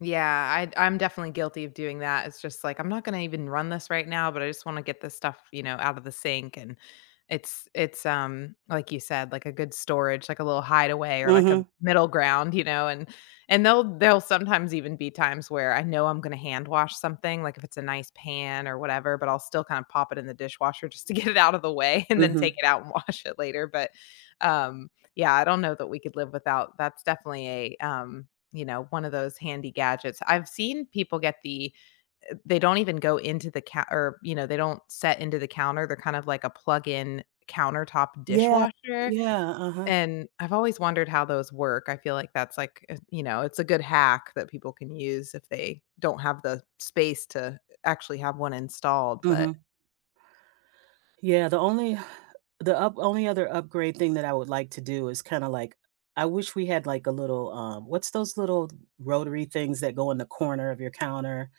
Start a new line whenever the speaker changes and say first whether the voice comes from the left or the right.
left: Yeah. I'd I'm definitely guilty of doing that. It's just like, I'm not gonna even run this right now, but I just wanna get this stuff, you know, out of the sink. And it's it's, um like you said, like a good storage, like a little hideaway or like a
right: Mhm.
left: middle ground, you know? And, and they'll they'll sometimes even be times where I know I'm gonna hand wash something, like if it's a nice pan or whatever, but I'll still kinda pop it in the dishwasher just to get it out of the way and then take
right: Mhm.
left: it out and wash it later but, uh yeah, I don't know that we could live without that's definitely a um, you know, one of those handy gadgets. I've seen people get the, eh, they don't even go into the ca or, you know, they don't set into the counter. They're kind of like a plug in countertop
right: Yeah.
left: dishwasher.
right: Yeah, uh-huh.
left: And I've always wondered how those work. I feel like that's like eh you know, it's a good hack that people can use if they don't have the space to uh actually have one installed but
right: Mhm. Yeah the only the up only other upgrade thing that I would like to do is kinda like, I wish we had like a little, um, what's those little rotary things that go in the corner of your counter?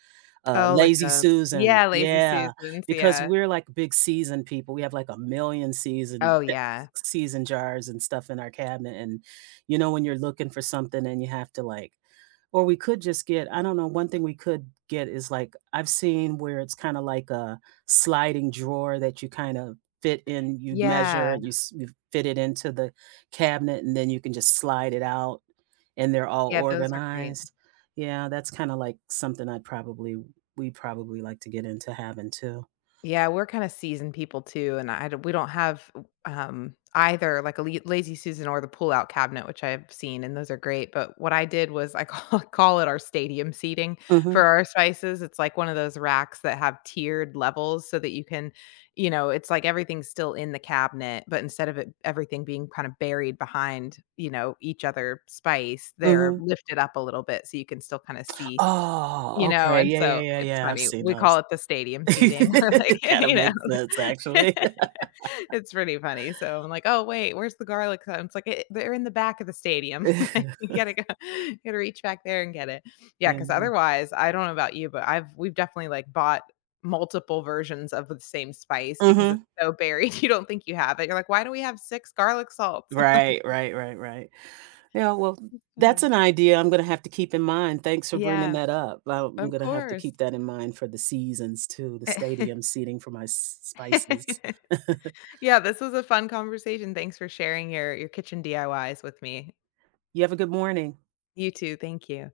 right: Uh,
left: Oh, like
right: lazy
left: a
right: Susan.
left: yeah, Lazy
right: Yeah,
left: Susans
right: because
left: yeah.
right: we're like big season people we have like a 1,000,000 season
left: Oh, yeah.
right: [unintelligible] season jars and stuff in our cabinet and you know, when you're looking for something and you have to like or we could just get, I don't know, one thing we could get is like, I've seen where it's kinda like a sliding drawer that you kind of fit in, you'd measure
left: Yeah.
right: it, you s you fit it into the cabinet and then you can just slide it out and they're all
left: Yeah. Those are great.
right: organized. Yeah, that's kinda like something I'd probably we'd probably like to get into having too.
left: Yeah. We're kinda season people too, and I do we don't have w um, either like a li lazy Susan or the pullout cabinet, which I have seen, and those are great. But what I did was I ca call it our stadium seating for
right: Mhm.
left: our spices. It's like one of those racks that have tiered levels so that you can, you know, it's like everything's still in the cabinet, but instead of it everything being kind of buried behind, you know, each other spice, they're
right: Mhm.
left: lifted up a little bit so you can still kinda see, you
right: Oh,
left: know?
right: okay
left: And
right: yeah, yeah,
left: so
right: yeah,
left: it's
right: yeah. I've
left: funny.
right: seen
left: We call
right: those.
left: it the stadium seating, we're like,
right: Kinda
left: you know?
right: makes sense, actually.
left: It's pretty funny. So I'm like, "Oh, wait. Where's the garlic?" [unintelligible] Like, it "They're in the back of the stadium li you gotta go you gotta reach back there and get it." Yeah 'cause
right: And, uh
left: otherwise, I don't know about you, but I've we've definitely, like, bought multiple versions of the same spice because it's
right: Mhm.
left: so buried. You don't think you have it. You're like, why do we have 6 garlic salts?
right: Right,
left: Like
right: right, right, right. Yeah, well,
left: That's
right: that's
left: funny.
right: an idea I'm gonna have to keep in mind. Thanks for bringing
left: Yeah.
right: that up. Well,
left: Of
right: I'm gonna have to
left: course.
right: keep that in mind for the seasons too, the stadium seating for my s s spices.
left: Yeah, this was a fun conversation. Thanks for sharing your your kitchen DIYs with me.
right: You have a good morning.
left: You too. Thank you.